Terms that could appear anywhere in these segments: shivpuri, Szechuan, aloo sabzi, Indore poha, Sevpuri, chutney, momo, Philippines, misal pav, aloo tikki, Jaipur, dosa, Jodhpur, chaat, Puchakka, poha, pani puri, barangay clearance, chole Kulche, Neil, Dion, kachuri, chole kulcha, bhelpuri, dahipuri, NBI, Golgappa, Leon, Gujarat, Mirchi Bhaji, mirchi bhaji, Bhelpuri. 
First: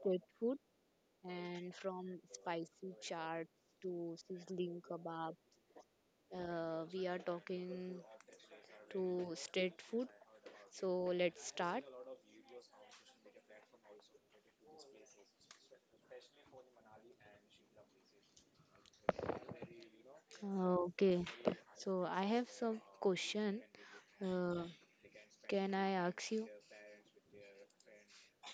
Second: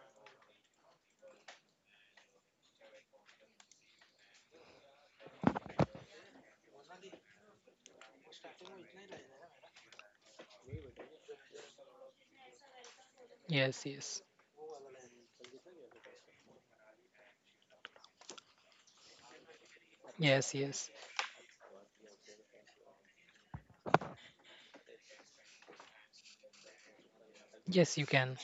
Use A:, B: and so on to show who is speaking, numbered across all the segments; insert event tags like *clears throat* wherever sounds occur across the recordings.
A: street food, and from spicy chaat to sizzling kebab, we are talking to street food. So let's start.
B: Yes, yes, yes, yes,
A: Okay. So I have some question. Uh, can I ask you?
B: yes. You can.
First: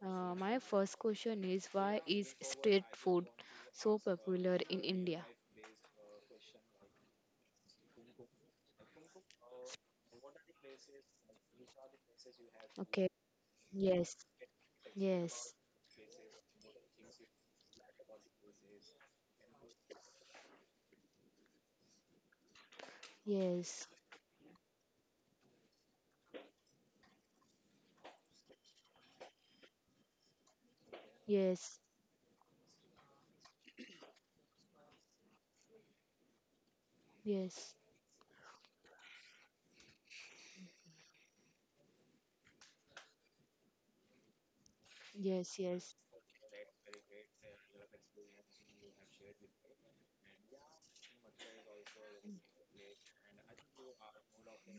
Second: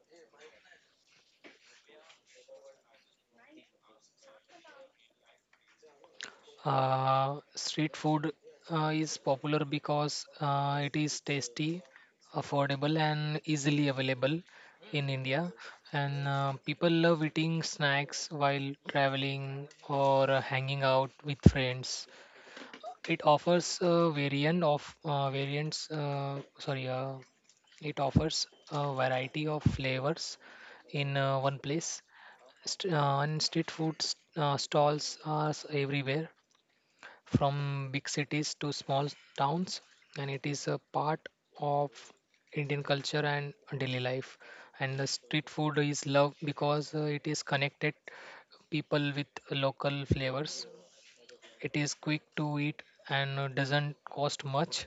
A: My first question is, why is street food so popular in India?
B: Street food is popular because it is tasty, affordable,
A: Okay.
B: and easily
A: Yes.
B: available in India.
A: Yes.
B: And people love eating snacks while traveling or hanging out with friends. It offers
A: Yes.
B: a variant of variants. Sorry, It offers a variety of flavors in one
A: Yes.
B: place. And street food stalls are everywhere,
A: Yes.
B: from big cities to small towns, and it is a part of Indian culture and daily life. And the street
A: Yes.
B: food
A: Yes.
B: is loved because it is connected people with local flavors. It is quick to eat and doesn't cost much.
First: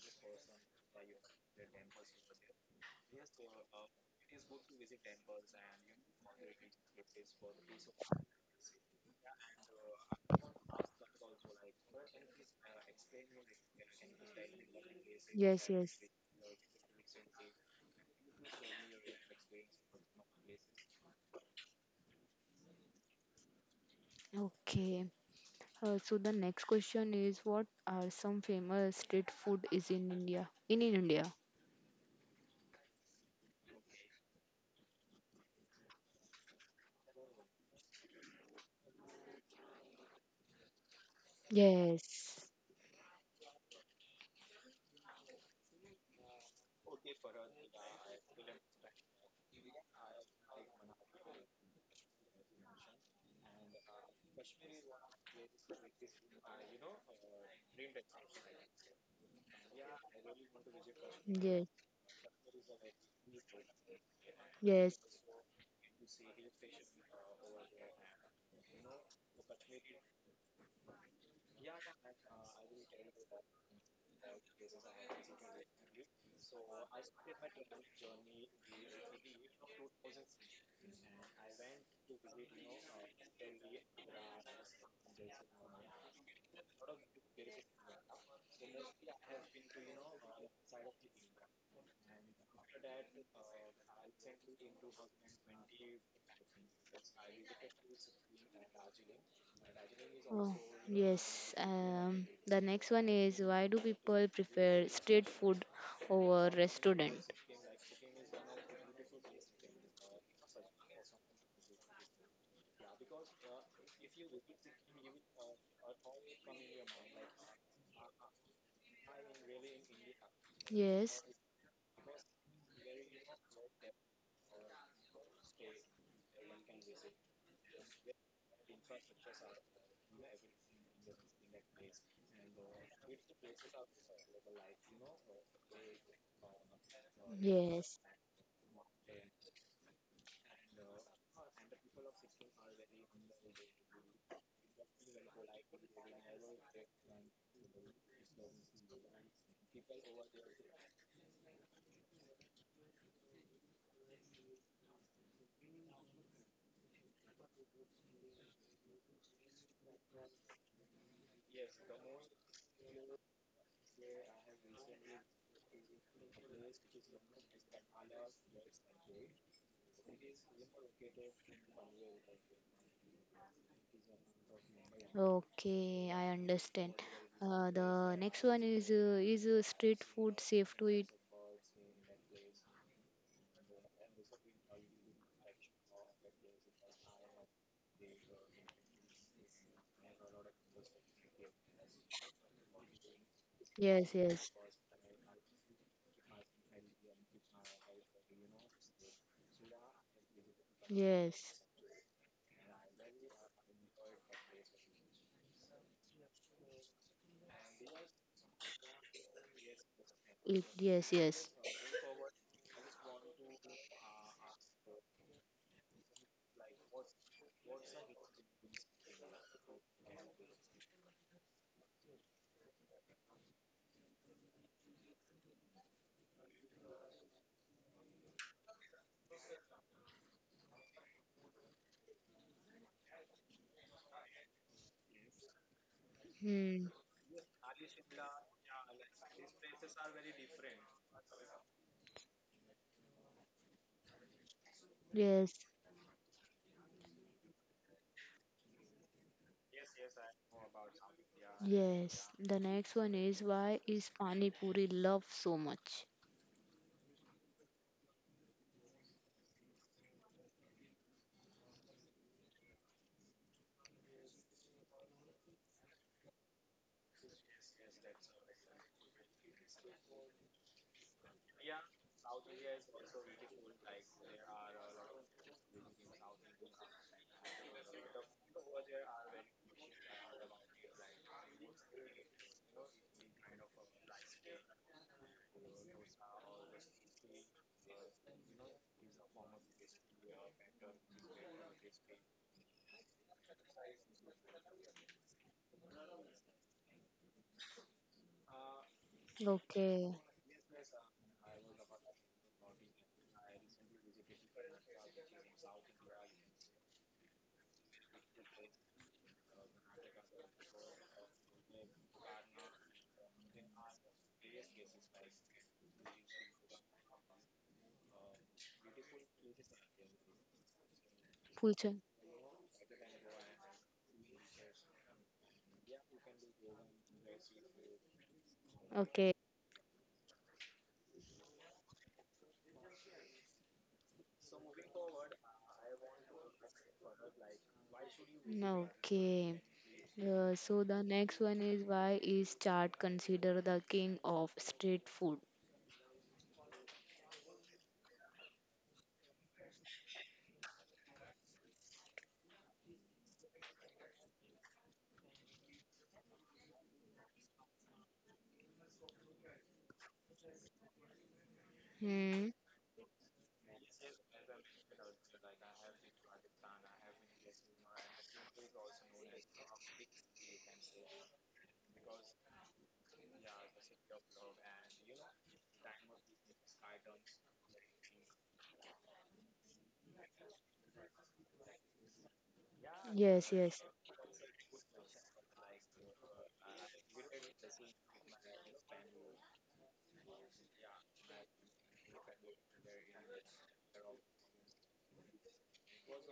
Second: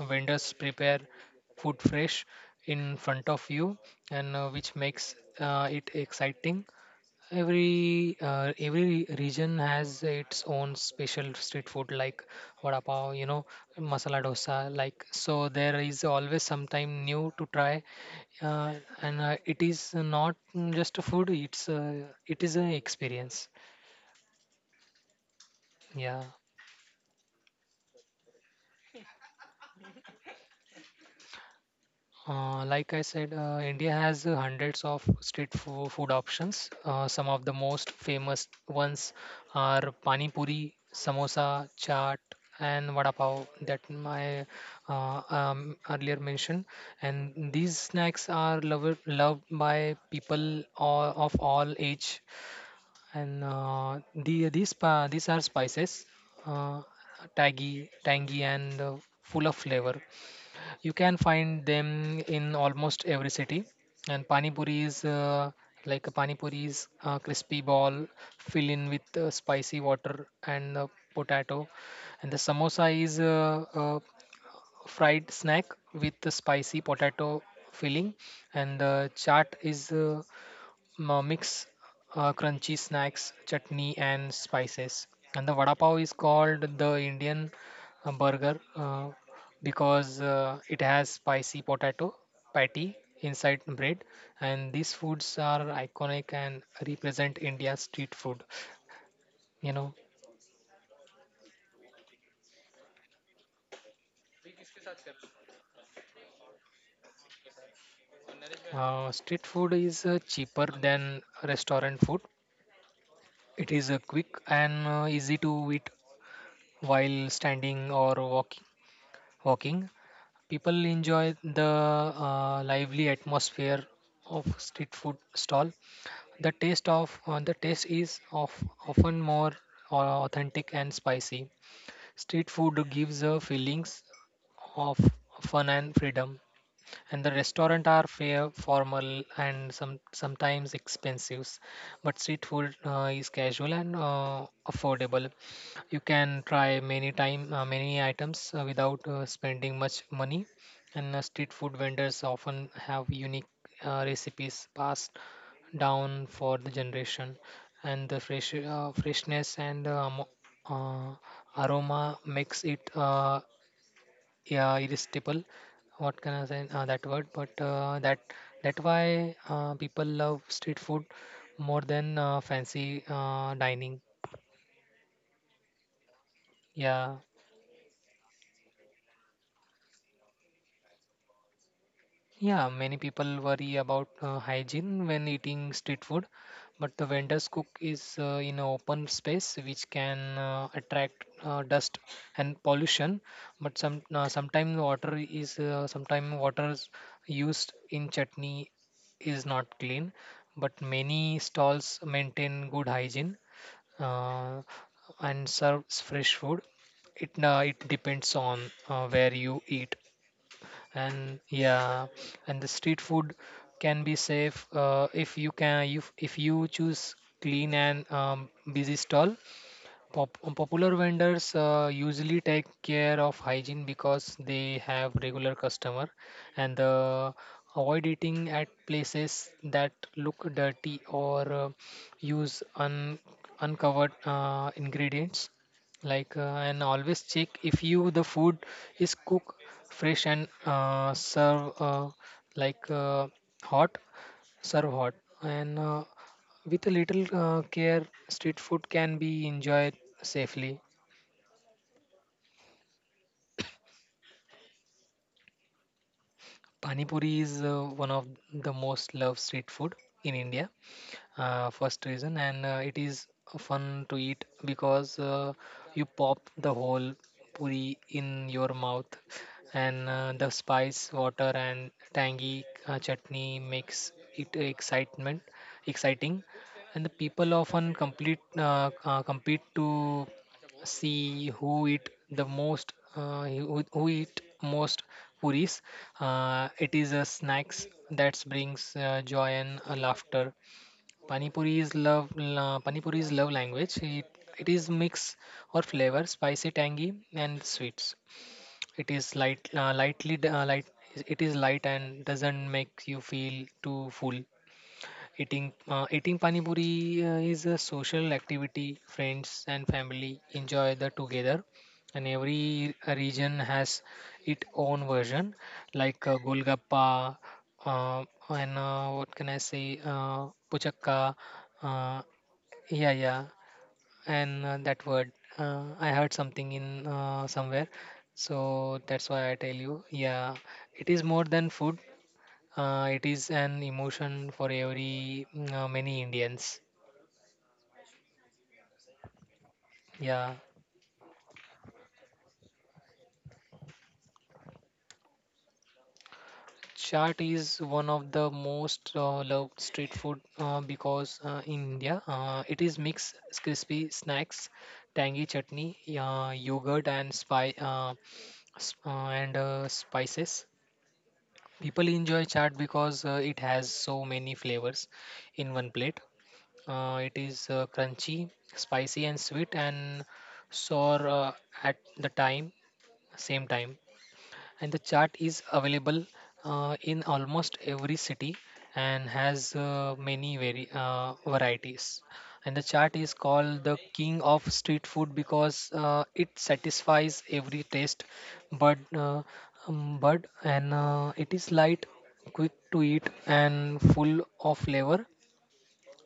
B: Vendors prepare food fresh in front of you, and which makes it exciting. Every every region has its own special street food like vada pav, you know, masala dosa, like, so
A: Yes.
B: there is
A: Yes.
B: always sometime new to try. uh, and it is not just a food, it is an experience.
A: Okay. So
B: Yeah.
A: the next question is, what are some famous street food is in India? In India?
B: Like I said, India has hundreds of street food options. Some of the most famous ones are pani puri, samosa, chaat,
A: Yes.
B: and vada pav that my earlier mentioned. And these snacks are loved by people all, of all age. And the these pa- these are spices, uh, tangy, and full of flavor. You can
A: Yes.
B: find them in almost every city. And pani puri
A: Yes.
B: is like a pani puri is a crispy ball fill in with spicy water and potato. And the samosa is a fried snack with the spicy potato filling. And the chaat is mix crunchy snacks, chutney, and spices. And the vada pav is called the Indian burger because it has spicy potato patty inside bread. And these foods are iconic and represent India's street food. You know,
A: Oh, yes. The next one is, why do people prefer street food over restaurant?
B: Street food is cheaper than restaurant food. It is quick and easy to eat while standing or walking. Walking People
A: Yes,
B: enjoy the lively atmosphere of street food stall. The taste is of often more uh, authentic and spicy. Street food gives feelings of fun and freedom, and the restaurant
A: yes.
B: are fair, formal, and sometimes expensive. But street food is casual and affordable. You can try many items without spending much money. And street food vendors often have unique recipes passed down for the generation, and the freshness and uh, aroma makes it yeah irresistible, what can I say, that word, but that why people love street food more than fancy dining.
A: Okay, I understand.
B: Yeah.
A: The next one is street food safe to eat?
B: Yeah, many people worry about hygiene when eating street food, but the vendors cook is in an open space, which can attract dust and pollution. But
A: Yes, yes,
B: sometimes water used in chutney is not clean, but many
A: yes.
B: stalls maintain good hygiene uh, and serves fresh food. It depends on where you eat.
A: Eat, yes, yes.
B: And yeah, and the street food can be safe if you choose clean and busy stall. Popular vendors usually take care of hygiene because they have regular customer, and avoid eating at places that look dirty or use un uncovered ingredients like,
A: Hmm.
B: and always check if you the food is cooked fresh and serve like hot serve hot,
A: Yes,
B: and with a little care, street food can be enjoyed safely.
A: yes. The next one is, why is pani puri loved so much?
B: Pani puri is one of the most loved street food in India. First reason, and it is fun to eat because you pop the whole puri in your mouth, and the spice water and tangy chutney makes it excitement exciting, and the people often complete compete to see who eat who eat most puris. It is a snacks that brings joy and laughter. Panipuri is love language. It is mix or flavor, spicy, tangy, and sweets. It is light,
A: Okay.
B: lightly, d- light. It is light and doesn't make you feel too full. Eating pani puri is a social activity. Friends and family enjoy the together, and every region has its own version, like Golgappa, and what can I say, Puchakka,
A: Pulchan.
B: uh, yeah, yeah, and that word. I heard something in somewhere, so that's
A: Okay,
B: why I tell you. Yeah, it is more than food. It is an emotion for every many Indians.
A: okay.
B: Yeah,
A: So the next one is, why is chaat considered the king of street food?
B: chaat is one of the most loved street food because in India it is mixed crispy snacks, tangy chutney, yogurt and s- uh, spices. People enjoy
A: Hmm.
B: chaat because it has so many flavors in one plate. It is crunchy, spicy and sweet and sour, at the time same time. And the chart is available in almost every city and has varieties. And the chart is
A: Yes,
B: called
A: yes.
B: the king of street food because it satisfies every taste, but uh, but and it is light, quick to eat and full of flavor,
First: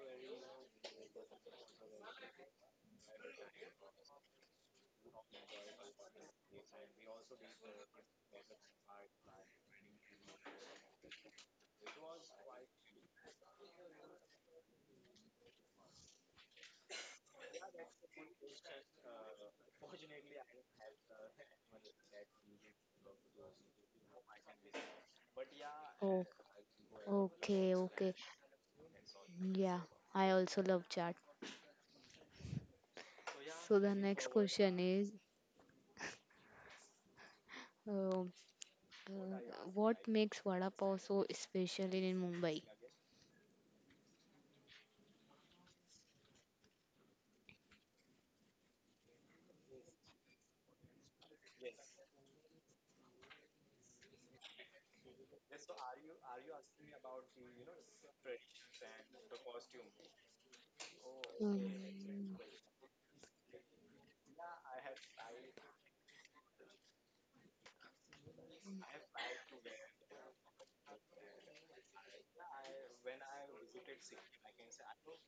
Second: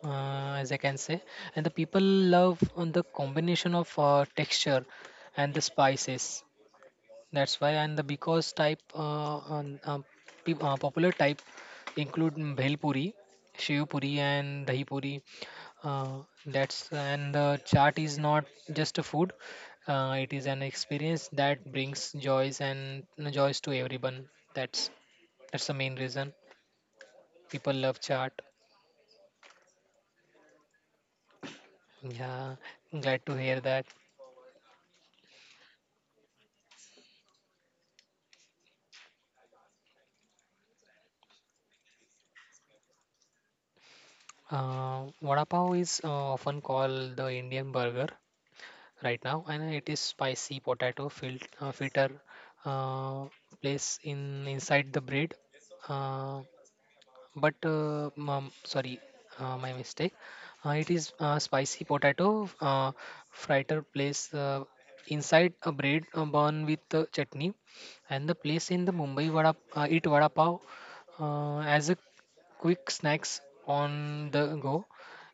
B: as I can say. And the people love on the combination of texture and the spices. That's why. And the because type, on- peop- Popular type include bhelpuri, shivpuri, and dahipuri. Uh, that's and the chart is not just a food; it is an experience that brings joys and joys to everyone. That's that's the main
A: Oh,
B: reason
A: okay,
B: people love
A: okay.
B: chaat.
A: Yeah, I also love chaat.
B: Yeah, glad to hear
A: So
B: that.
A: the next question is, uh, uh, what makes vada pav so special in Mumbai?
B: Vada pav is often called the Indian burger right now, and it is spicy potato filter uh, place in inside the bread. Uh, but Sorry, my mistake. It is spicy potato
A: Um.
B: fritter place inside a bread bun with chutney, and the place in the Mumbai vada pav as a quick snacks on the go,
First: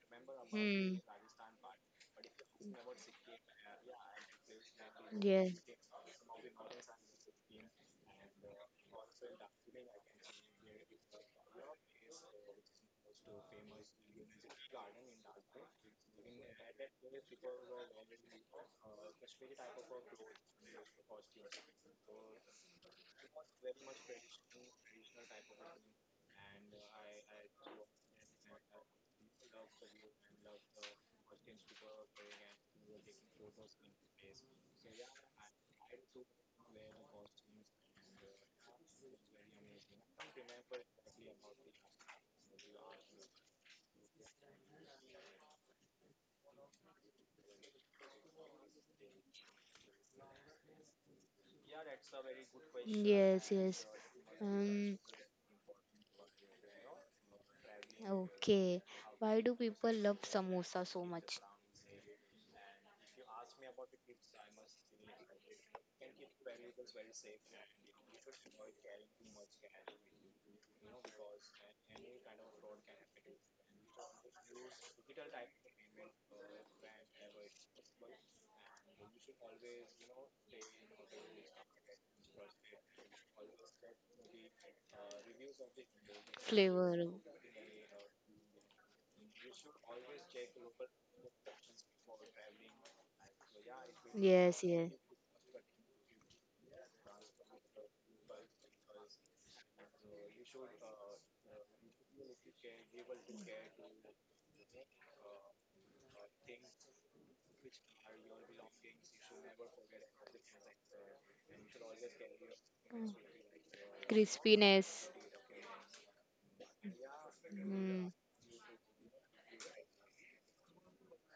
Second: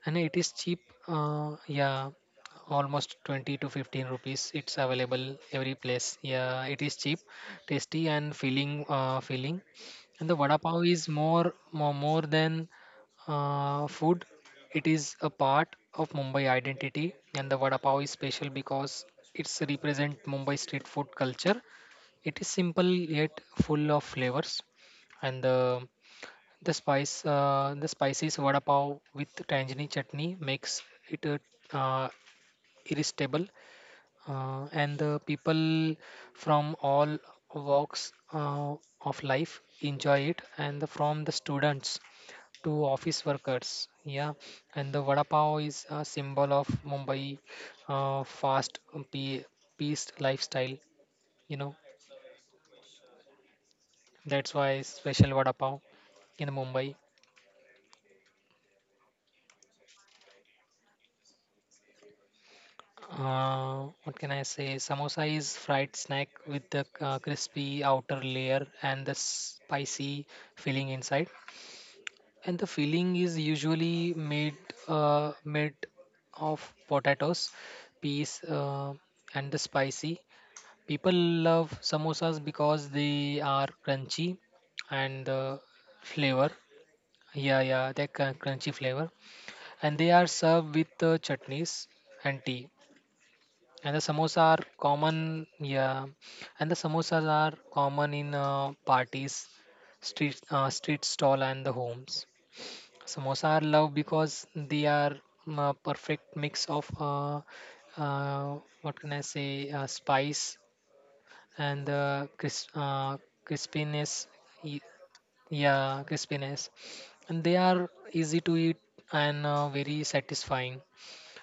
B: and it is cheap.
A: Hmm.
B: Yeah, almost 20 to 15 rupees. It's available
A: Yes,
B: every place. Yeah, it is cheap, tasty, and filling. Filling. And the vada pav is more than food. It is a part of Mumbai identity, and the vada pav is special because it's represent Mumbai street food culture. It is simple yet full of flavors, and the spices vada pav with tangerine chutney makes it uh, irresistible. And the people from all walks of life enjoy it, and the, from the students to office workers. Yeah, and the vada pav is a symbol of Mumbai, fast, peace lifestyle, you know.
A: yes, yes.
B: That's why
A: Um.
B: special vada pav in Mumbai.
A: Okay. Why do people love samosa so much?
B: What can I say? Samosa is fried snack with the crispy outer layer and the spicy filling inside, and the filling is usually made of potatoes, peas, and the spicy. People love samosas because they are crunchy and the flavor.
A: Flavor.
B: Yeah, yeah, they crunchy flavor, and they are served with chutneys and tea, and the samosa are
A: Yes, yes.
B: common. Yeah, and the samosas are common in parties street street stall and the homes. Samosa are loved because they are a perfect mix of what can I say, spice and the crispiness. y-
A: Crispiness.
B: Yeah, crispiness, and they are
A: Mm,
B: easy to eat and very satisfying.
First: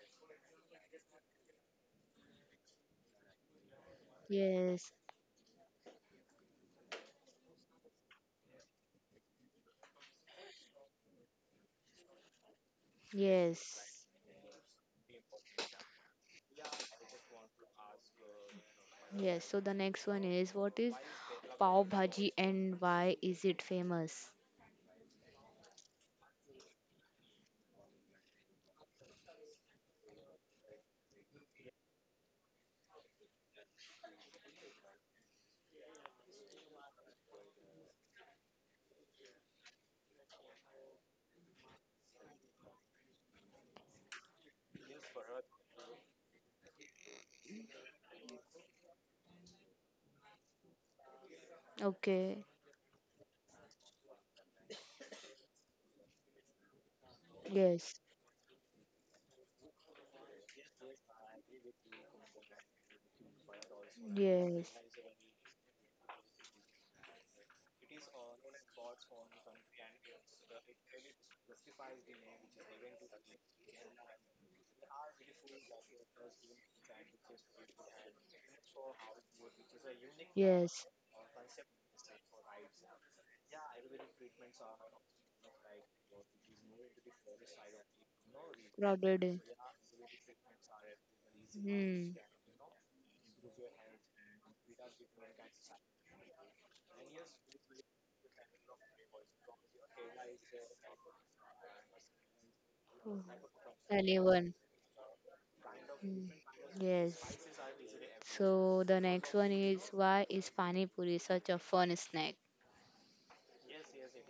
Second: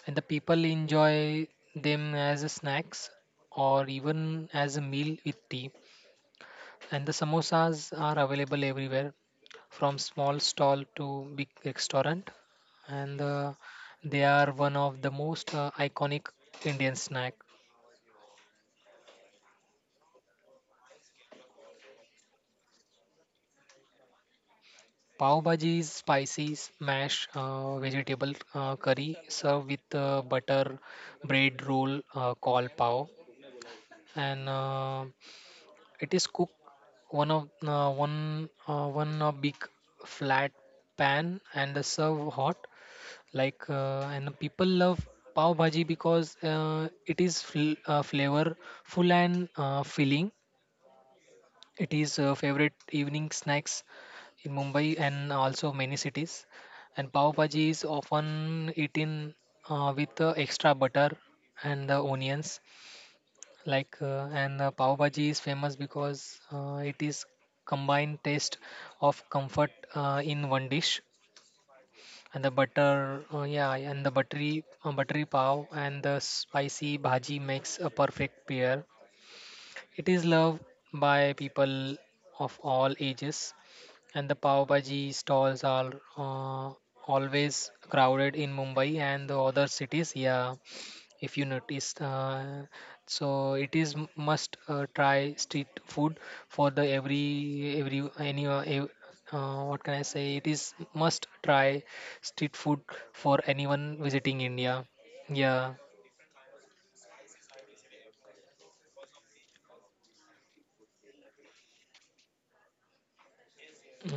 B: And the people enjoy them as a snacks or even as a
A: yes,
B: meal with tea. And the samosas are available everywhere, from small stall to big restaurant. And
A: yes,
B: They are one of the most iconic Indian snack.
A: yes. So the next one is, what is pav bhaji and why is it famous?
B: Pav bhaji is spicy, mash, vegetable curry served with butter bread roll called pav, and it is cooked one of one one big flat pan and served hot like and people love pav bhaji because it is flavorful and filling. It is
A: Okay.
B: favorite evening snacks in Mumbai and also many cities, and pav bhaji is
A: Yes,
B: often eaten with extra butter and the onions, like and
A: yes,
B: pav bhaji is famous because it is combined taste of comfort in one dish, and the butter yeah, and the buttery pav and the spicy bhaji makes a perfect pair. It is loved
A: yes.
B: by people of all ages, and the pav bhaji stalls are uh, always crowded in Mumbai
A: Crowded.
B: and the other cities, yeah. If you notice,
A: Hmm.
B: so it is must try street food for the every any ev- what can I say, it is must try street food for anyone
A: Anyone.
B: visiting India, yeah.
A: Hmm. Yes. So the next one is, why is pani puri such a fun snack?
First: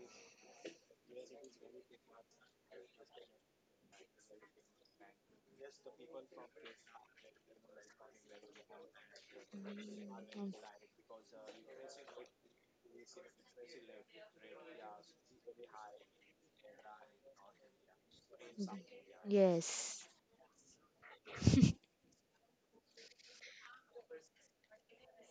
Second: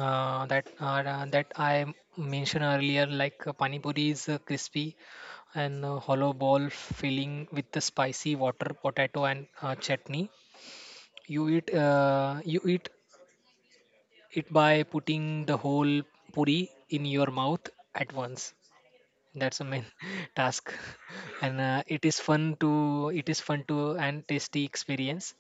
B: That I mentioned earlier, like, pani puri is crispy and hollow ball filling with the spicy water, potato, and chutney. You eat it by putting the whole puri in your mouth at once. That's the main
A: Yes.
B: *laughs* task. *laughs* And it is fun to and tasty experience.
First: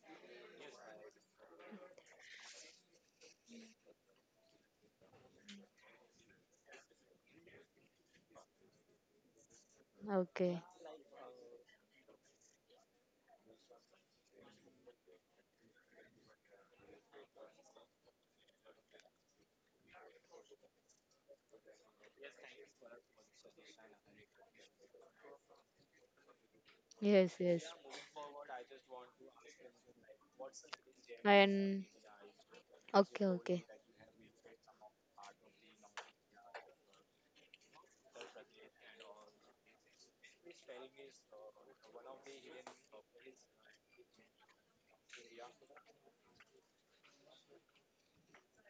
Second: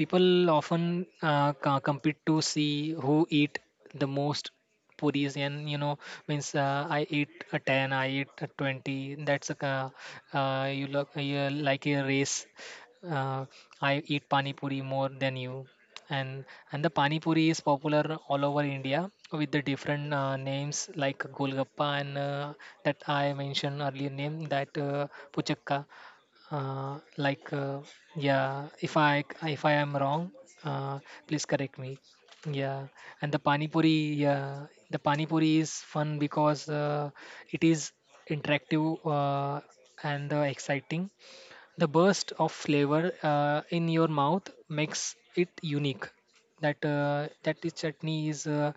B: People often compete to see who eat the most puris, and means I eat a 10, I eat a 20.
A: Okay.
B: You like a race. Uh, I eat pani puri more than you, and the pani puri is popular all over India with the different names like Golgappa, and that I mentioned earlier name that Puchakka.
A: Yes,
B: Like,
A: yes.
B: yeah, if I am wrong, uh, please correct
A: And
B: me. Yeah, and
A: okay,
B: the pani
A: okay.
B: puri, yeah, the pani puri is fun because it is interactive, and exciting. The burst of flavor in your mouth makes it unique. That is chutney is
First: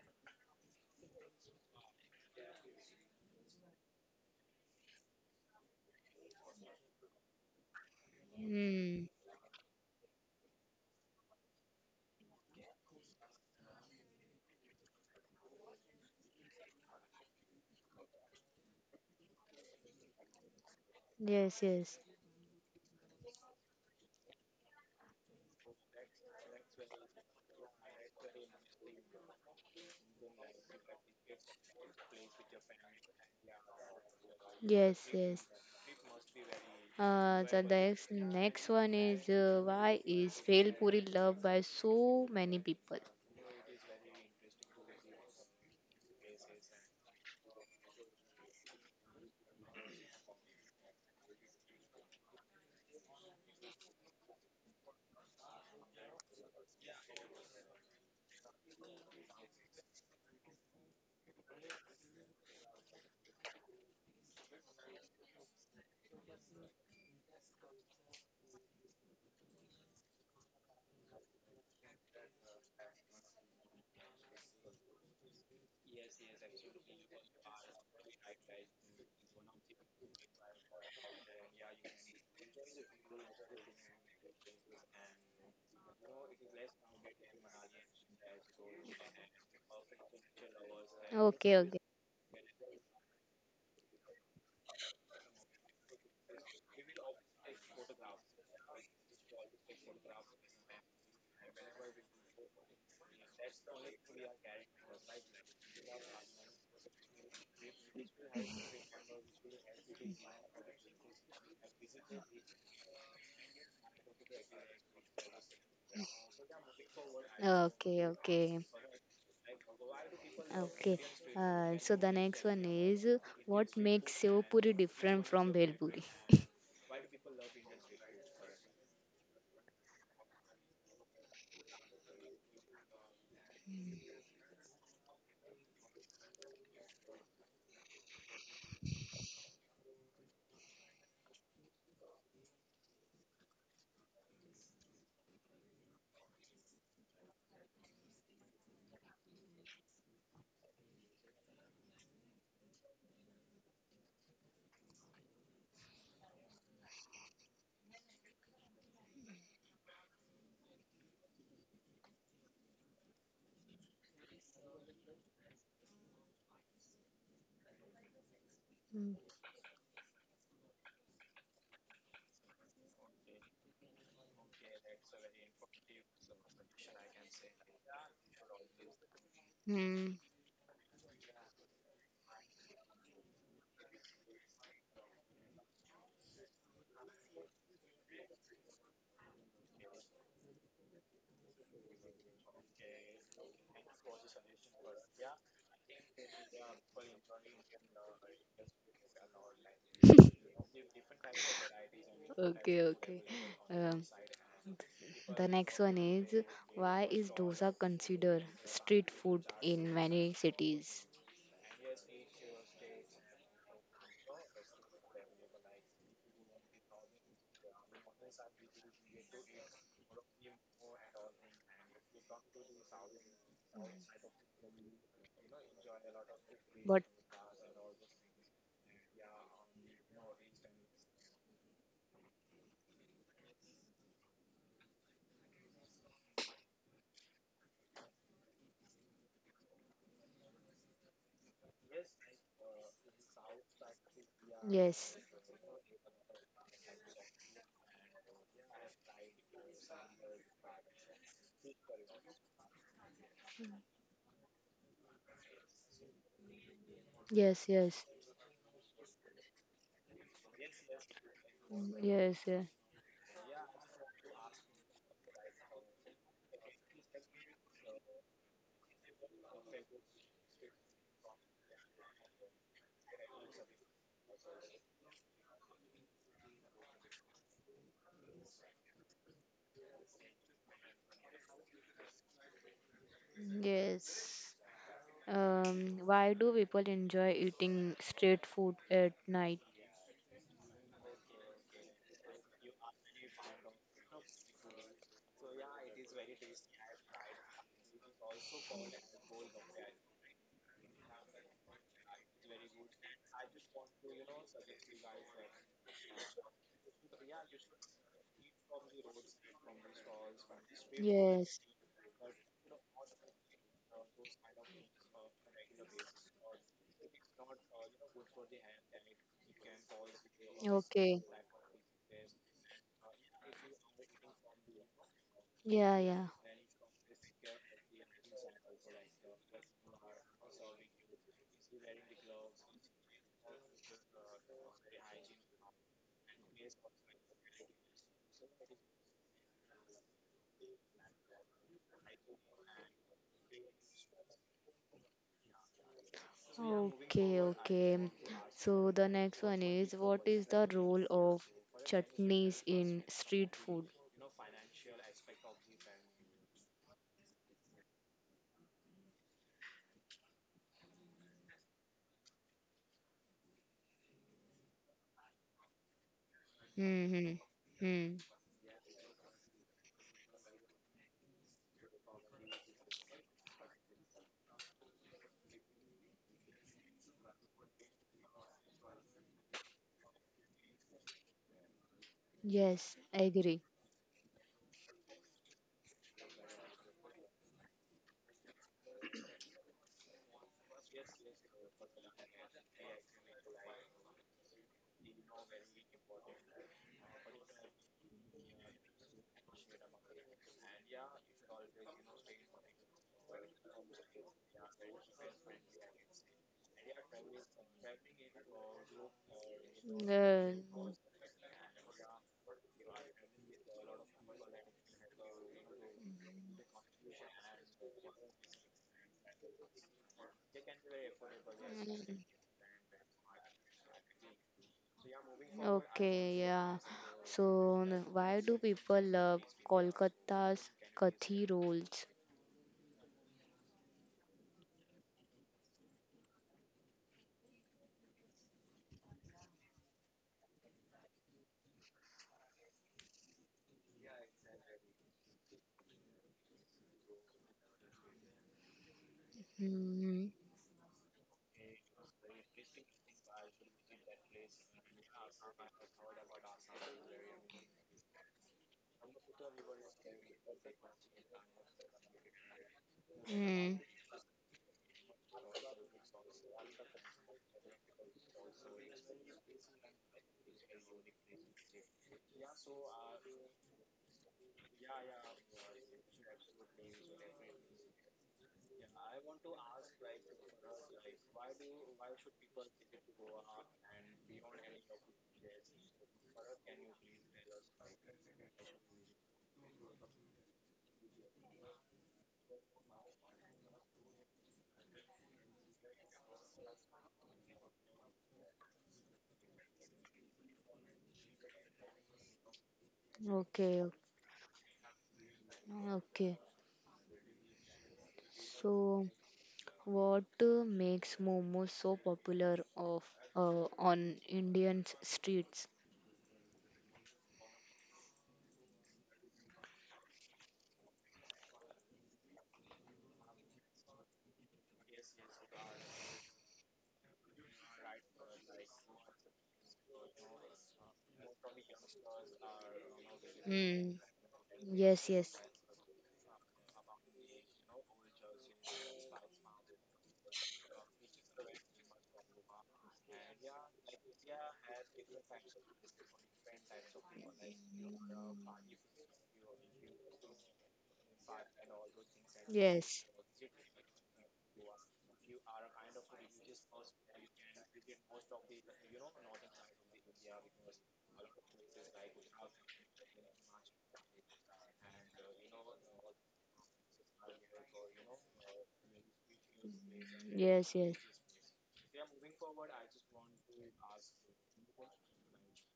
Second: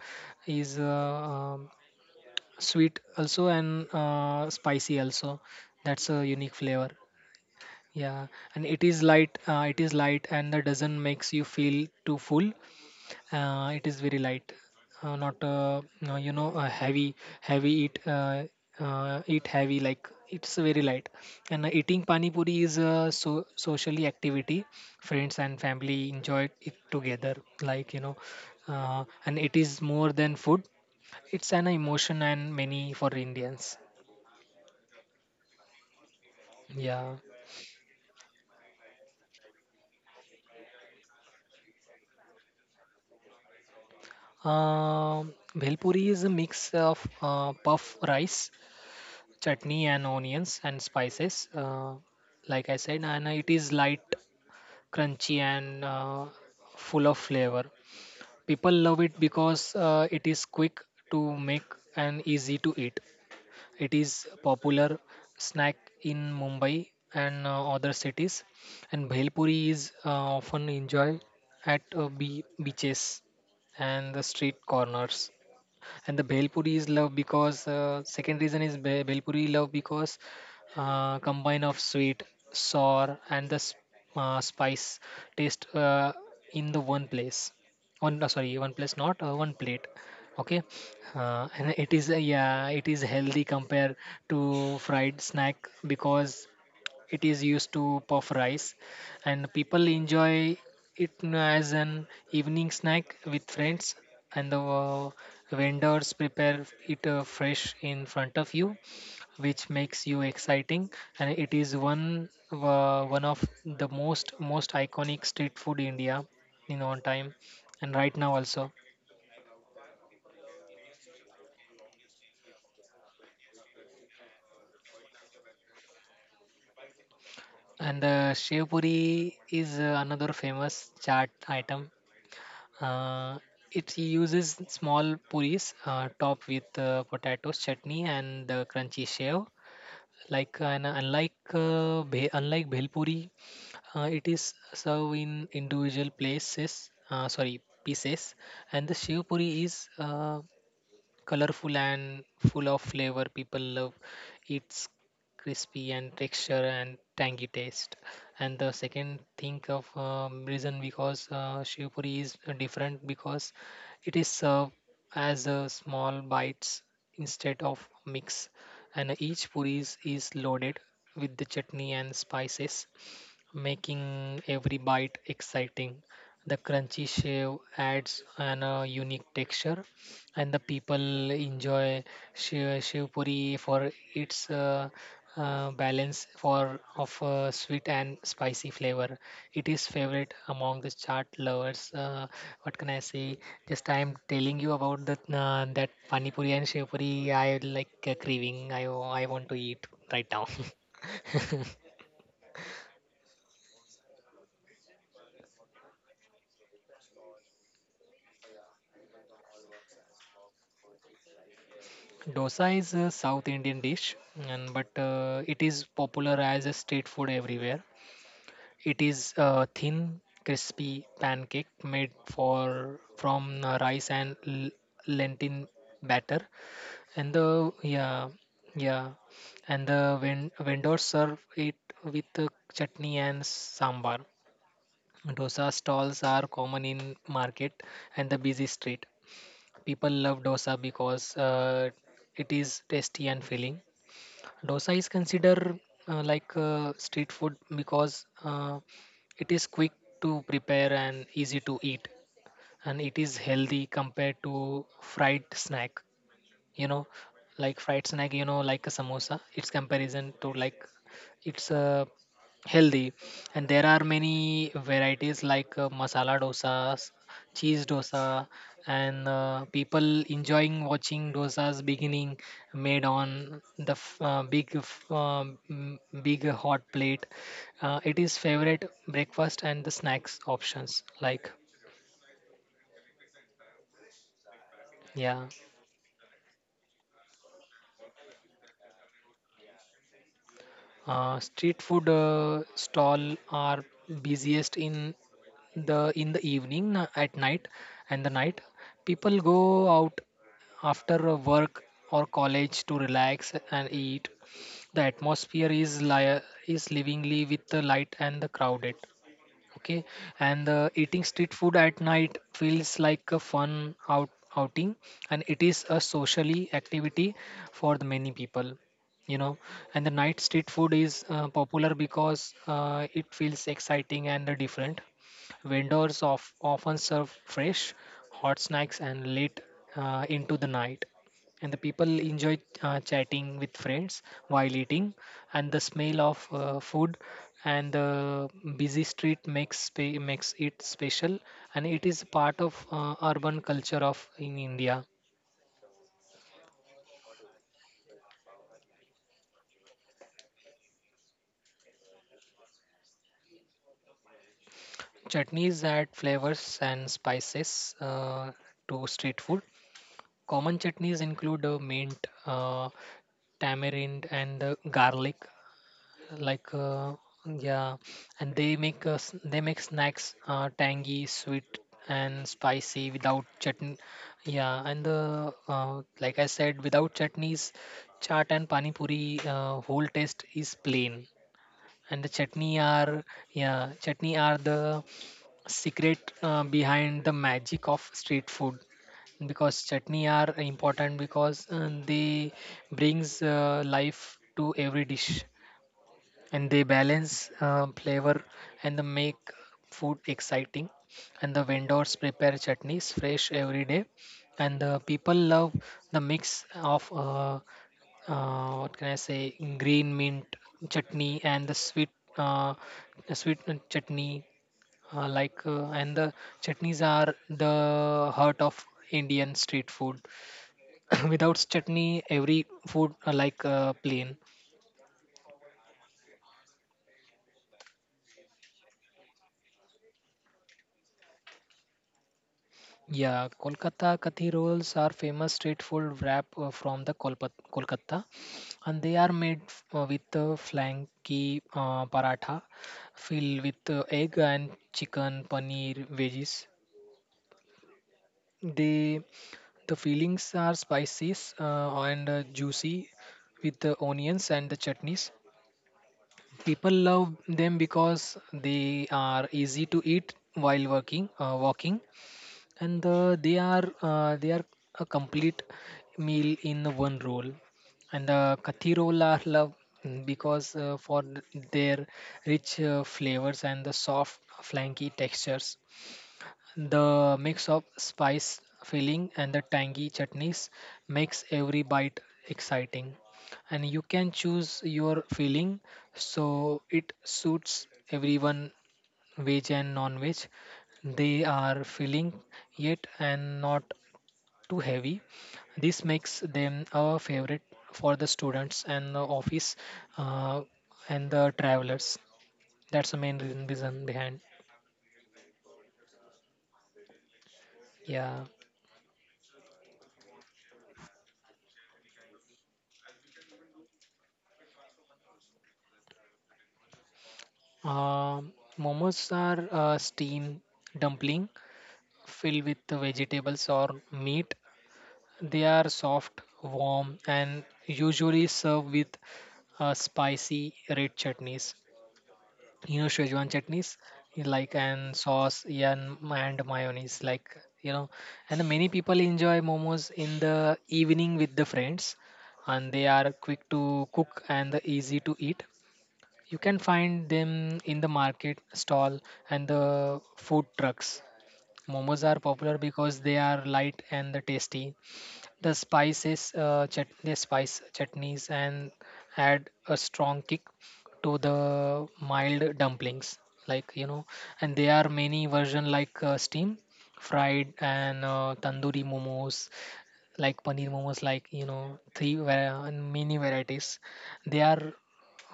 B: is uh, um, sweet also and spicy also. That's a unique flavor. Yeah, and it is
A: Hmm.
B: light. It is light, and that doesn't makes you feel too full. It is very light, not no, heavy. Heavy eat eat heavy, like, it's very light.
A: Yes,
B: And
A: yes.
B: eating pani puri is a socially activity. Friends and family enjoy it together. Like, and it is more than food. It's an emotion and many for Indians.
A: Yes, yes.
B: Yeah.
A: So the next one is, why is Bhelpuri loved by so many people?
B: Bhelpuri is a mix of puff rice, chutney, and onions and spices. Like I said, and it is light, crunchy, and full of flavor. People love it because it is quick to make and easy to eat. It is popular snack in Mumbai and other cities, and bhelpuri is often enjoyed at beaches and the street corners, and the bhelpuri is loved because second reason is bhelpuri love because combine of sweet sour and the spice taste in the one place, one, sorry, one place, not one plate, okay.
A: Okay, okay.
B: And it is yeah, it is healthy compared to fried snack because it is used to puff rice, and people enjoy it as an evening snack with friends, and the vendors prepare it fresh in front of you, which makes you exciting, and it is one of the most iconic street food India in on time, and
A: Okay,
B: right now
A: okay.
B: also.
A: Okay. So the next one is, what makes Sevpuri different from Bhelpuri?
B: And the shev puri is another famous chaat item. Uh, it uses small puris topped with potatoes, chutney, and the crunchy shell. Unlike bhelpuri, it is served in individual places. Sorry, pieces, and the shiv puri is colorful and full of flavor. People love its crispy and texture and tangy taste. And the second thing of reason, because Shiv Puri is different because it is served as small bites instead of mix,
A: Hmm.
B: and each puris is loaded with the chutney and spices, making every bite exciting. The crunchy shave adds an unique texture,
A: Hmm.
B: and the people enjoy shiv puri for its balance for of sweet and spicy flavor. It is favorite among the chaat lovers. What can I say? Just I am telling you about that pani puri and shiv puri. I like craving. I want to eat right now. *laughs*
A: Okay, okay. Um, the next one is, why is dosa considered street food in many cities?
B: Dosa is a South Indian dish, and but it is popular as a street food everywhere. It is a thin, crispy pancake made for from rice and lentil batter,
A: But
B: and the yeah, yeah, and the vendors serve it with chutney and sambar. Dosa stalls are common in market and the busy street. People love dosa because it is tasty and filling. Dosa is
A: yes,
B: considered like street food because it is quick to prepare and easy to eat, and it is healthy compared to fried snack, you know
A: yes,
B: like
A: yes,
B: fried snack, like a samosa, its comparison to, like, it's
A: mm, yes, yeah,
B: healthy, and there are many varieties like masala dosas, cheese dosa, and people enjoying watching dosas beginning made on the big hot plate. It is favorite breakfast and the snacks options, like,
A: yes.
B: yeah.
A: Why do people enjoy eating street food at night?
B: Street food stall are busiest in the evening, at night, and the night people go out after a work or college to relax and eat. The atmosphere is is livingly with the light and the crowded, okay, and eating
A: Yes.
B: street food at night feels like a fun outing and it is a socially activity for the many people, you know and the night street food
A: Okay.
B: is popular because it feels exciting and different.
A: Yeah, yeah.
B: Vendors of, often serve fresh hot snacks and late into the night, and the people enjoy chatting with friends while eating, and the smell of food and the busy street makes it special, and it is part of urban culture of in India.
A: Okay, okay. So the next one is, what is the role of chutneys in street food?
B: Chutneys add flavors and spices to street food. Common chutneys include mint, tamarind, and garlic, like
A: Hmm.
B: uh,
A: Hmm.
B: yeah,
A: Hmm.
B: and they make snacks tangy sweet and spicy without chutney, yeah, and the like I said, without chutneys, chaat and pani puri whole taste is plain, and the
A: Yes,
B: chutney
A: I
B: are,
A: agree.
B: yeah, chutney are the secret behind the magic of street food, because chutney are important because they brings life to every dish, and they balance flavor and they make food exciting, and the vendors prepare chutneys fresh every day, and the people love the mix of what can I say, green
A: The,
B: mint chutney and the uh, sweet chutney, like, and the chutneys are the heart of Indian street food. *coughs* *clears throat* Without
A: mm,
B: chutney every food like, plain.
A: okay, yeah. So, n- why do people love Kolkata's Kathi rolls?
B: Yeah, Kolkata Kathi rolls are famous street food wrap from the Kolpat Kolkata, and they are made with flaky paratha filled with egg and chicken, paneer, veggies. They
A: Mm,
B: the fillings are spicy, and juicy with the onions and the chutneys. People love them because they are easy to eat while working, walking, and
A: mm,
B: they are a complete meal in one roll, and the kathi roll are loved because for their rich flavors and the soft flanky textures. The mix of spice filling and the tangy chutneys makes every bite exciting, and you can choose your filling so it suits everyone, veg and non-veg. They are filling yet and not too heavy. This makes them a favorite for the students and the office, uh, and the travelers. That's the main
A: okay,
B: reason behind.
A: okay.
B: Yeah.
A: So, what makes momos so popular of on Indian streets?
B: Um Momos are steamed dumpling filled with the vegetables or meat. They are soft, warm, and usually served with spicy red chutneys, Szechuan
A: Mm,
B: chutneys, like,
A: yes, yes,
B: and sauce, yeah, and mayonnaise, like, you know and many people enjoy momos in the evening with the friends, and they are quick to cook and the easy to eat. You can find them in the market stall and the food trucks. Momos are popular
A: yes,
B: because they are light and the tasty. The spices, they spice chutneys and add a strong kick to the mild dumplings. Like, and there are many version like steam, fried, and tandoori momos,
A: yes,
B: like
A: yes.
B: paneer momos, like, and many varieties. They are,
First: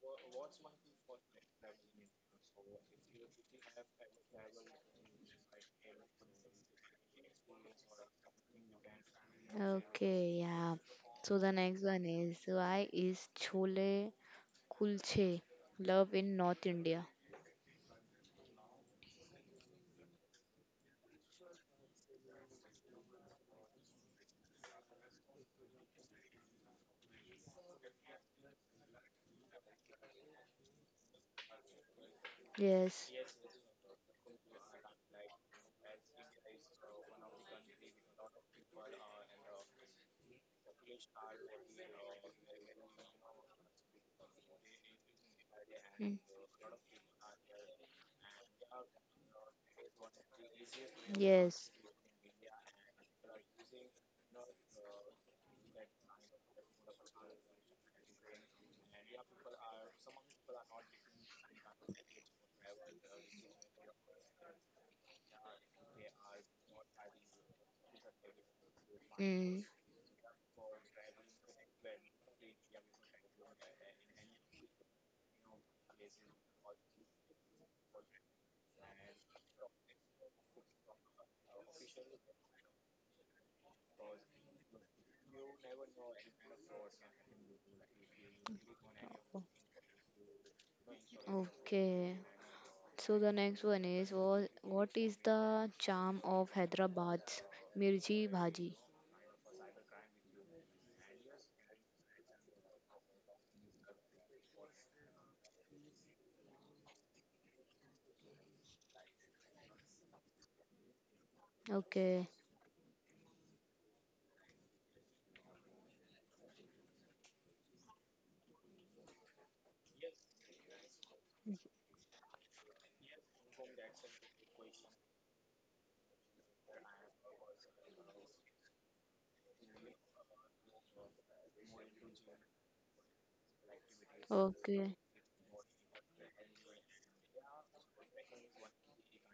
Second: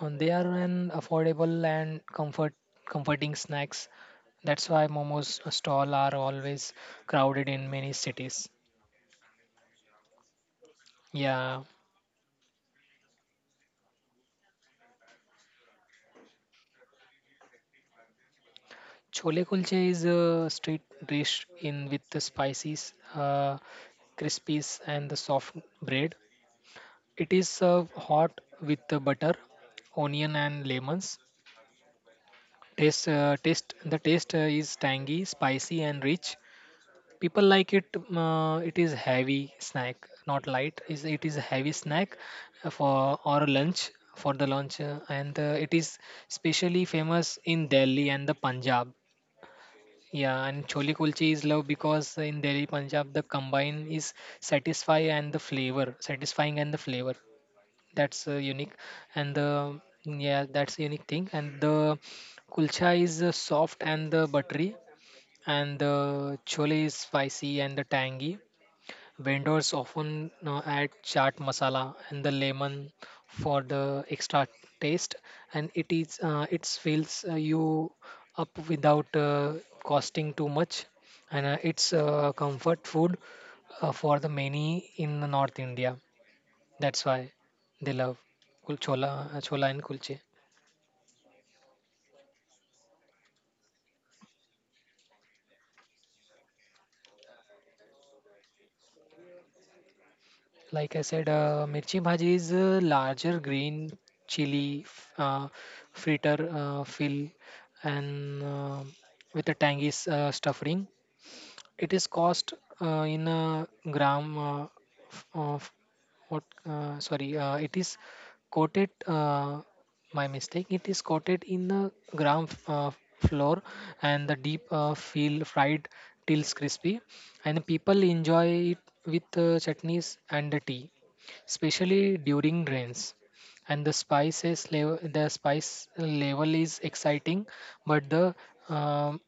B: and they are an affordable and comforting snacks. That's why momos stall are always crowded in many cities.
A: Okay, yeah. So the
B: Yeah.
A: next one is, why is chole Kulche love in North India?
B: Chole kulcha is a street dish in with the spices, crispies, and the soft bread. It is served hot with the butter, onion, and lemons. Taste,
A: Yes.
B: taste. The taste is tangy, spicy, and rich. People like it. It is heavy snack, not light. Is It is a heavy snack uh, for or lunch for the lunch, and it is
A: Mm,
B: specially famous in Delhi and the Punjab. Yeah, and chole kulche is
A: yes.
B: love because in Delhi, Punjab, the combine is satisfy and the flavor, satisfying and the flavor. That's unique, and the, yeah, that's unique thing. And the kulcha is soft and the buttery, and the chole is spicy and the tangy.
A: Mm,
B: Vendors often add chaat masala and the lemon for the extra taste, and it fills you up without costing too much, and it's comfort food for the many in the North India. That's why they love chola and kulche.
A: okay. So the next one is, what is the charm of Hyderabad's Mirchi Bhaji?
B: Like I said, mirchi bhaji is a larger green chili fritter fill and with a tangy stuffing. It is
A: Okay.
B: cost in a gram. Of what sorry, it is coated my mistake, it is coated in the gram flour and the deep feel fried till crispy, and people enjoy it with chutneys and the tea, especially during rains, and
A: Okay.
B: the spice level is exciting, but the um,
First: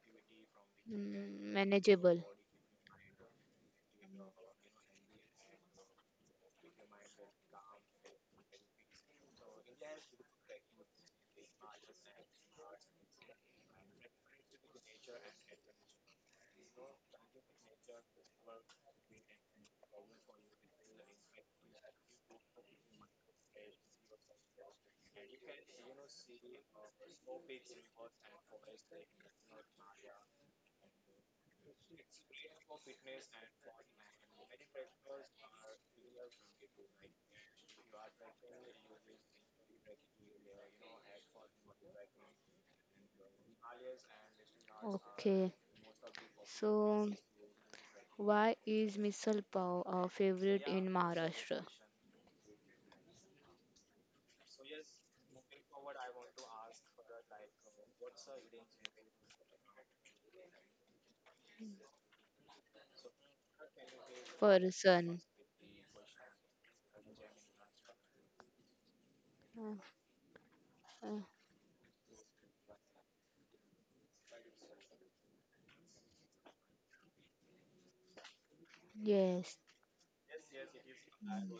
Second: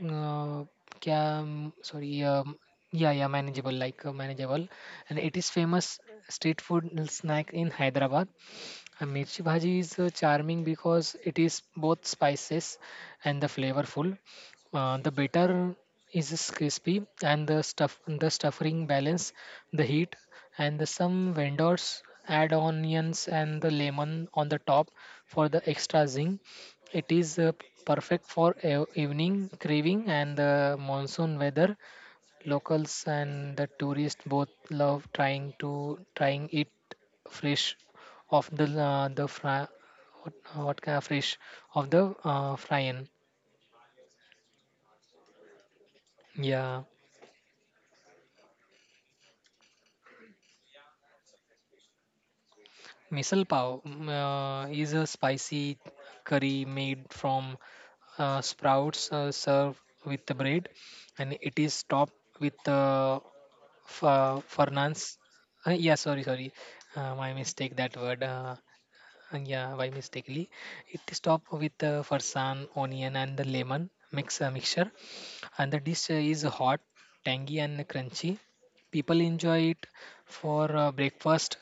B: uh,
A: Mm,
B: क्या-, sorry
A: manageable.
B: um, yeah, manageable, like, manageable, and it is famous street food snack in Hyderabad. And mirchi bhaji is charming because it is both spices and the flavorful. The batter is crispy, and the stuffing balance the heat, and the, some vendors add onions and the lemon on the top for the extra zing. It is perfect for evening craving and the monsoon weather. Locals and the tourists both love trying it fresh of the fry, what kind of fresh of the fryan.
A: Okay.
B: Yeah,
A: So why is misal pav our favorite in Maharashtra?
B: misal pav, is a spicy curry made from sprouts, served with the bread, and it is topped with farnans.
A: Person.
B: Yeah, sorry, sorry, my mistake. That word. Yeah,
A: Uh,
B: by mistakenly, it
A: uh,
B: is topped with farsan, onion, and the lemon mixture, and the dish is hot, tangy, and crunchy. People enjoy
A: yes.
B: it for breakfast,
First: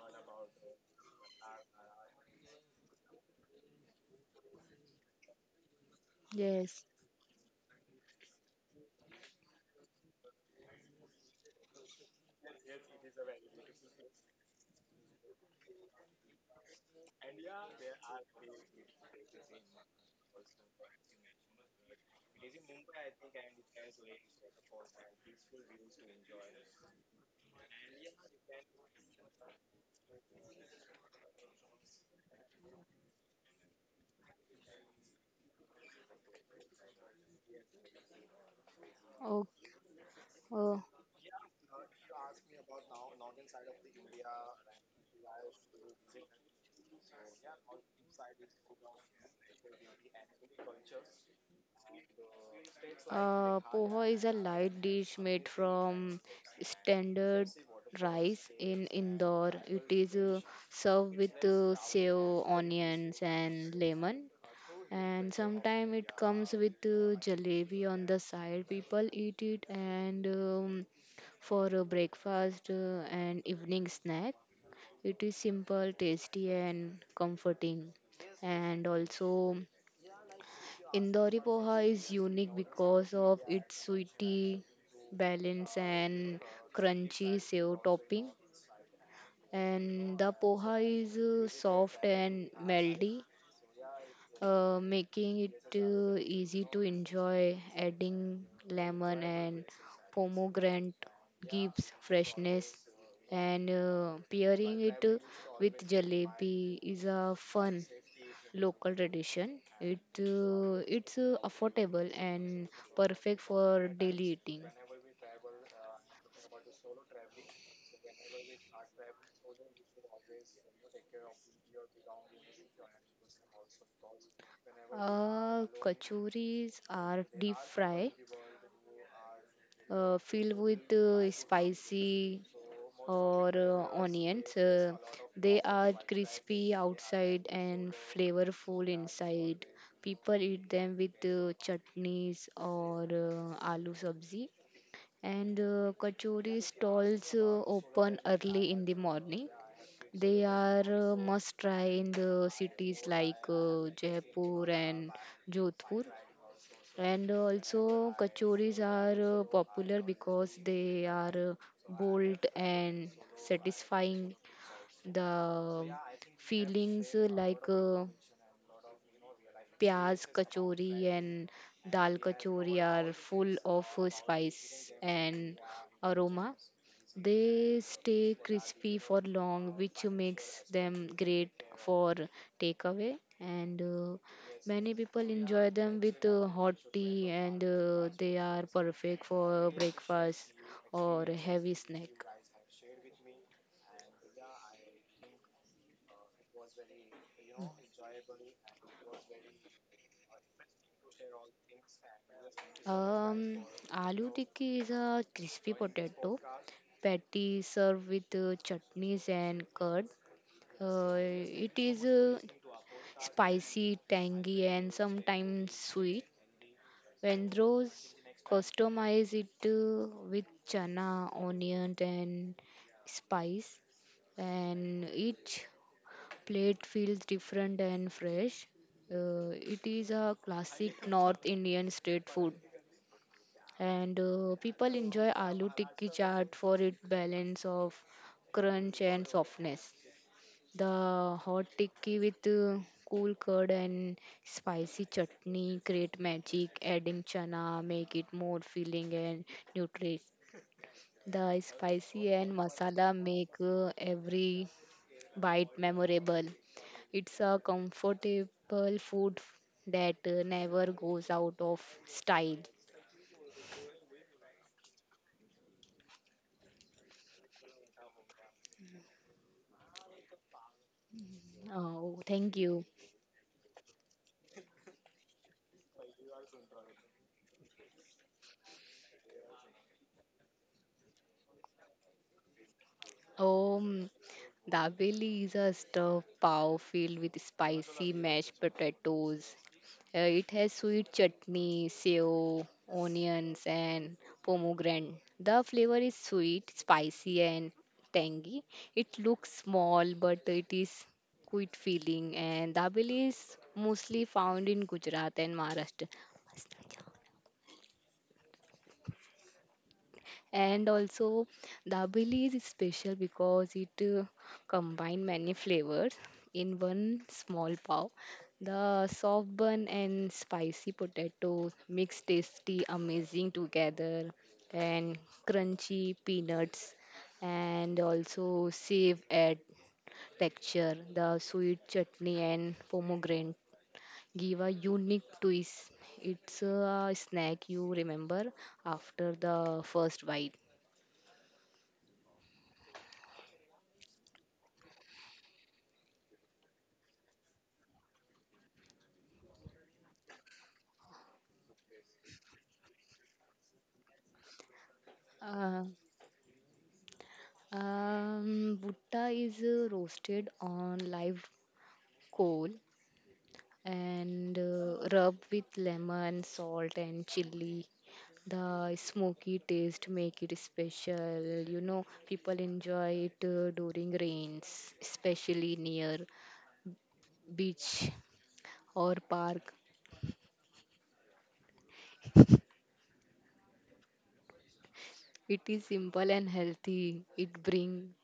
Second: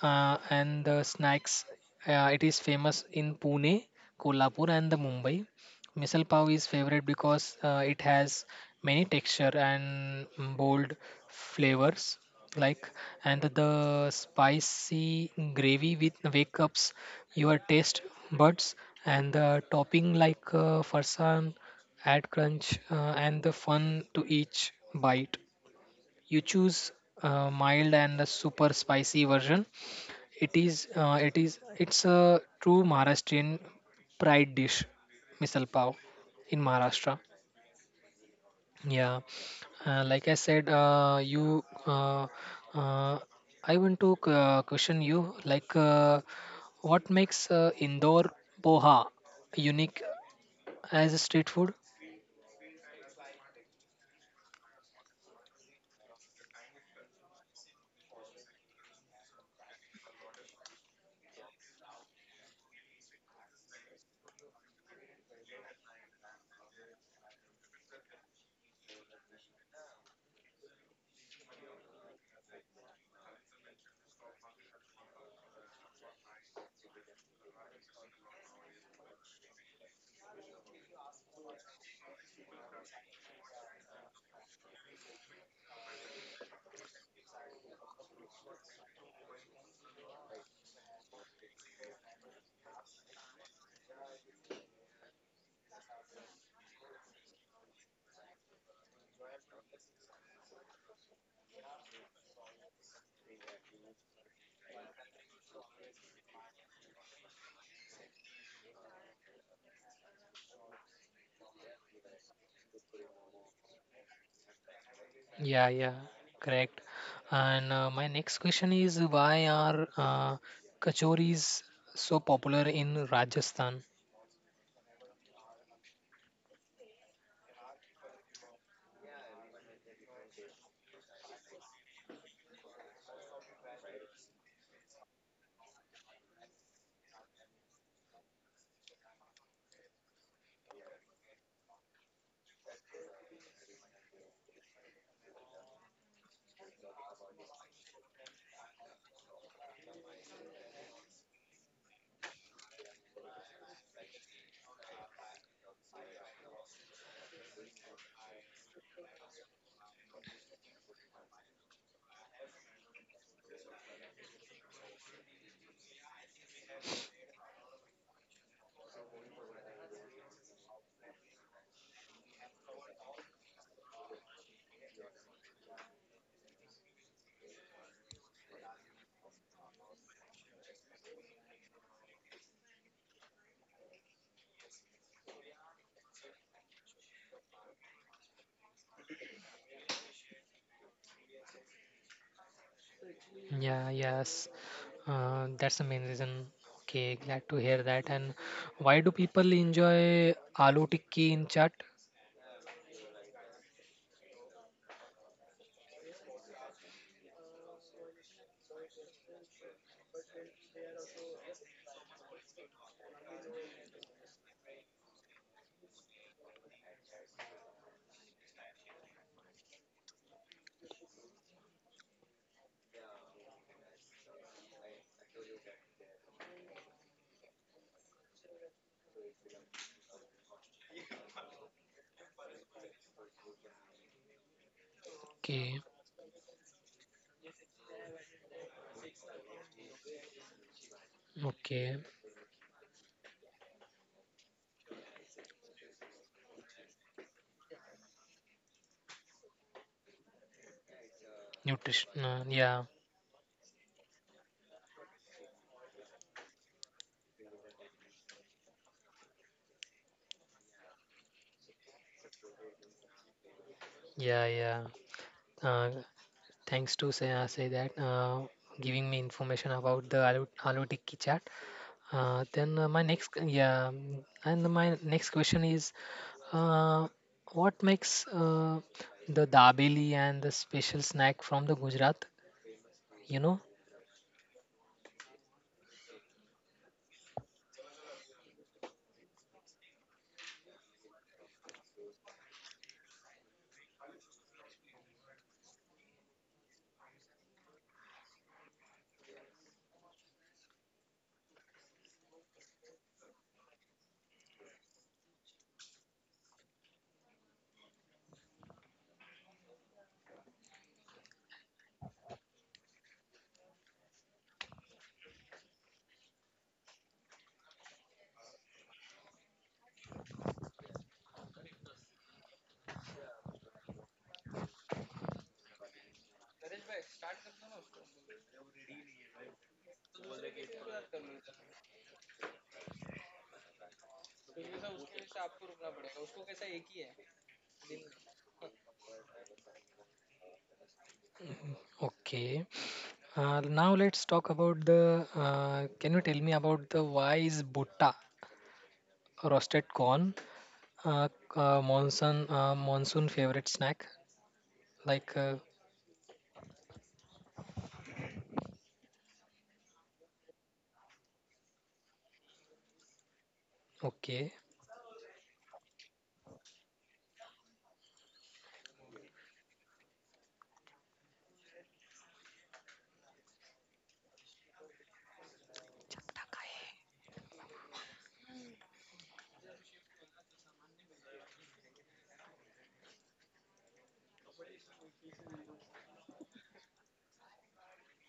B: and the snacks. It is famous in Pune, Kolhapur, and the Mumbai. Misal pav is
A: Yes.
B: favorite because it has many texture and bold flavors, like, and the spicy gravy with wake ups your taste buds, and the topping like farsan add crunch and the fun to each bite. You choose mild and the super spicy version. It's a true Maharashtrian pride dish, misal pav, in Maharashtra. Yeah,
A: Oh,
B: like I said, uh, I want to question you, like, what makes Indore poha unique as a street food?
A: Poha is a light dish made from standard rice in Indore. It is served with sev, onions, and lemon. And sometimes it comes with jalebi on the side. People eat it and for breakfast and evening snack. It is simple, tasty, and comforting. And also, Indori poha is unique because of its sweety balance and crunchy sev topping. And the poha is soft and melty, making it easy to enjoy. Adding lemon and pomegranate gives freshness. And pairing it with jalebi is a fun local tradition. It it's affordable and perfect for daily eating.
B: Yeah, yeah, correct. And my next question is, why are kachoris so popular in Rajasthan?
A: Kachuris are deep fry, filled with spicy or onions. They are crispy outside and flavorful inside. People eat them with chutneys or aloo sabzi. And kachori stalls open early in the morning. They are must try in the cities like Jaipur and Jodhpur. And also, kachoris are popular because they are bold and satisfying. The feelings pyaz kachori and dal kachori are full of spice and aroma. They stay crispy for long, which makes them great for takeaway. And many people enjoy them with hot tea, and they are perfect for breakfast or a heavy snack.
B: Yeah, yes. That's the main reason. Okay, glad to hear that. And why do people enjoy aloo tikki in chaat?
A: Um, aloo tikki is a crispy potato patty served with chutneys and curd. It is spicy, tangy, and sometimes sweet. When those customize it with chana, onion, and spice, and each plate feels different and fresh. It is a classic North Indian street food, and people enjoy aloo
B: Okay,
A: tikki chaat for its balance of crunch and softness. The hot
B: okay.
A: tikki with cool curd and spicy chutney create magic. Adding chana make it more filling and nutritious. The
B: Nutrition.
A: spicy and
B: Yeah,
A: masala make every bite memorable. It's a comfortable food that never goes out of style.
B: yeah, yeah. Uh, Thanks to say, say that. Giving me information about the aloo tikki chaat.
A: Oh, thank
B: Then
A: you.
B: my next, yeah, and my next question is, uh, what makes the dabeli and the special snack from the Gujarat? You know?
A: Um, Dabeli is a stuffed pav filled with spicy mashed potatoes. It has sweet chutney, sev, onions, and pomegranate. The flavor is sweet, spicy, and tangy. It looks small, but it is quite filling. And dabeli is mostly found in Gujarat and Maharashtra. And also the is special because it combine many flavors in one small pav. The soft bun and spicy potato mix tasty amazing together, and crunchy peanuts and also save add texture. The sweet chutney and pomegranate give a unique twist. It's a snack you remember after the first bite.
B: Okay. Now let's talk about the. Can you tell me about the why is butta roasted corn uh, monsoon favorite snack? Like,
A: Uh, Bhutta is roasted on live coal
B: okay.
A: and rubbed with lemon, salt, and chili. The smoky taste make it special. You know, people enjoy it during rains, especially near beach or park. It is simple and healthy. It bring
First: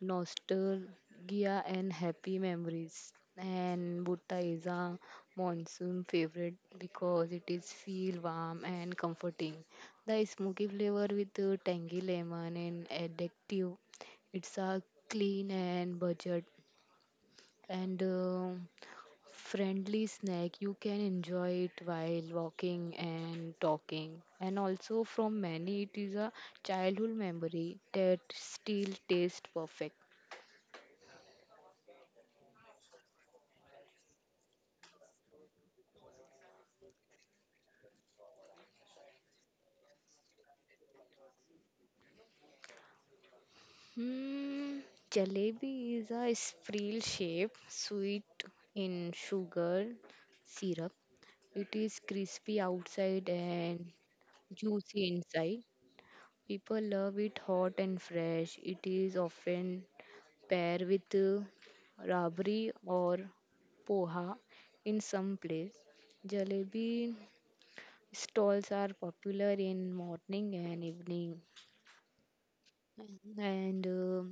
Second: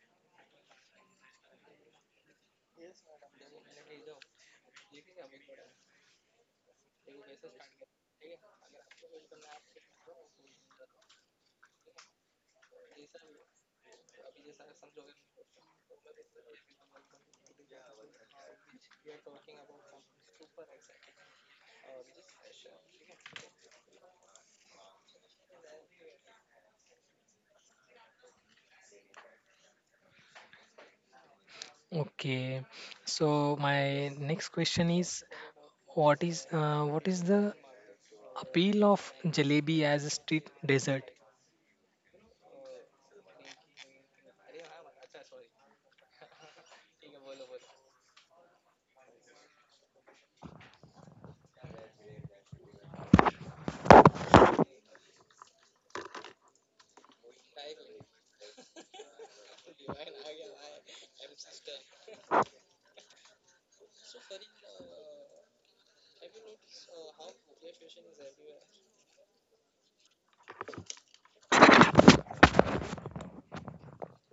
A: nostalgia and happy memories. And Bhutta is a monsoon favorite because it is feel warm and comforting. The smoky flavor with the tangy lemon and addictive. It's a clean and budget and friendly snack. You can enjoy it while walking and talking. And also from many, it is a childhood memory that still tastes perfect.
B: Okay, so my next question is, what is what is the appeal of jalebi as a street dessert?
A: Hmm, jalebi is a spiral shape, sweet in sugar syrup. It is crispy outside and juicy inside. People love it hot and fresh. It is often paired with rabri or poha in some place. Jalebi stalls are popular in morning and evening. Mm. And um,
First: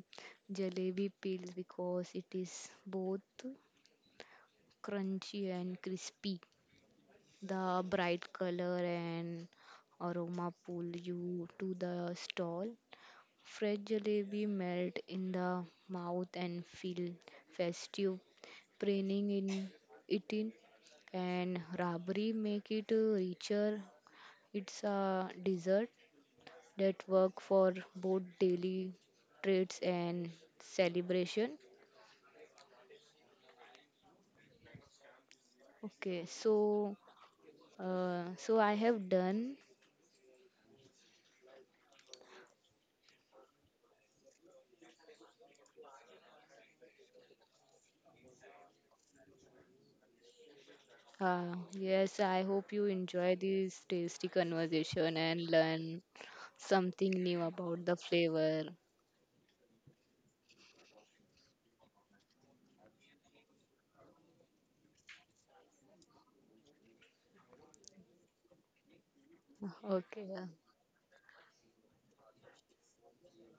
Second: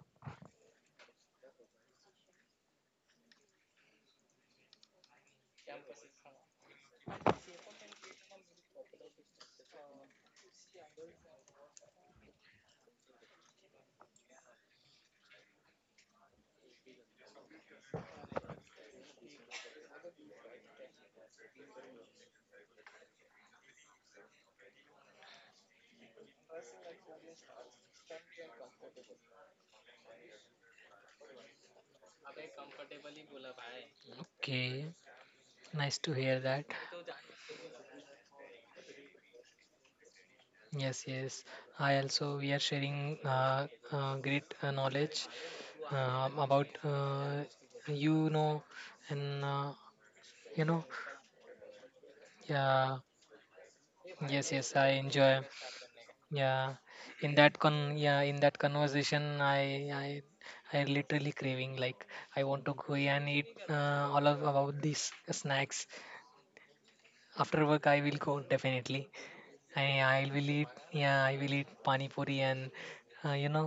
A: jalebi peels because it is both crunchy and crispy. The bright color and aroma pull you to the stall. Fresh jalebi melt in the mouth and feel festive, preening in eating and rabri make it richer. It's a dessert that work for both daily trades and celebration.
B: Okay, nice to hear
A: Okay,
B: that.
A: so so I have done.
B: Yes, yes. I also we are sharing great knowledge about you know, and you know,
A: Yes, I hope you
B: yeah.
A: enjoy this tasty
B: Yes, yes, I
A: conversation
B: enjoy,
A: and learn
B: yeah.
A: something new about the
B: In that
A: flavor.
B: conversation, I literally craving, like, I want to go and eat all of about these snacks after work. I will go, definitely. I
A: Okay,
B: will
A: yeah.
B: eat, yeah, I will eat pani puri and you know,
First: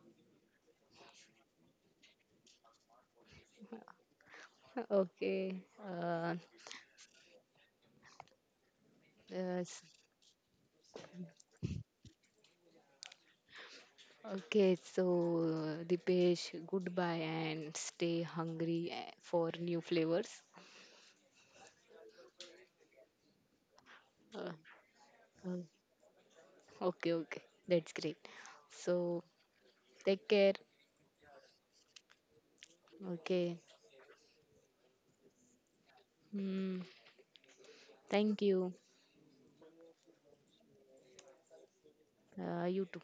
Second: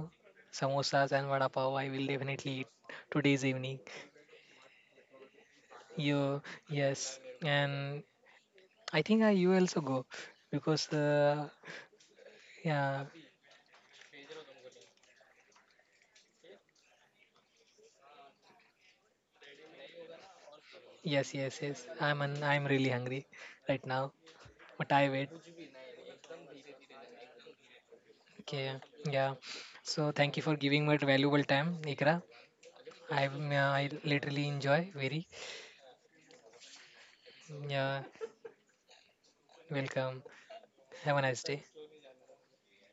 B: samosas and vada pav. I will definitely eat today's evening.
A: Okay.
B: You, yes, and I think I you
A: Yes.
B: also go, because yeah.
A: Okay, so Dipesh, goodbye and stay hungry, eh, for new flavors.
B: Yes, yes, yes, I'm really hungry right now,
A: Uh,
B: but I wait.
A: uh, Okay, okay. That's great.
B: Okay,
A: So,
B: yeah. So
A: take
B: thank
A: care.
B: you for giving me valuable time, Ikra. I
A: Okay.
B: uh, I literally enjoy very,
A: Hmm.
B: yeah.
A: Thank you.
B: Welcome. Have a nice day.
A: You too.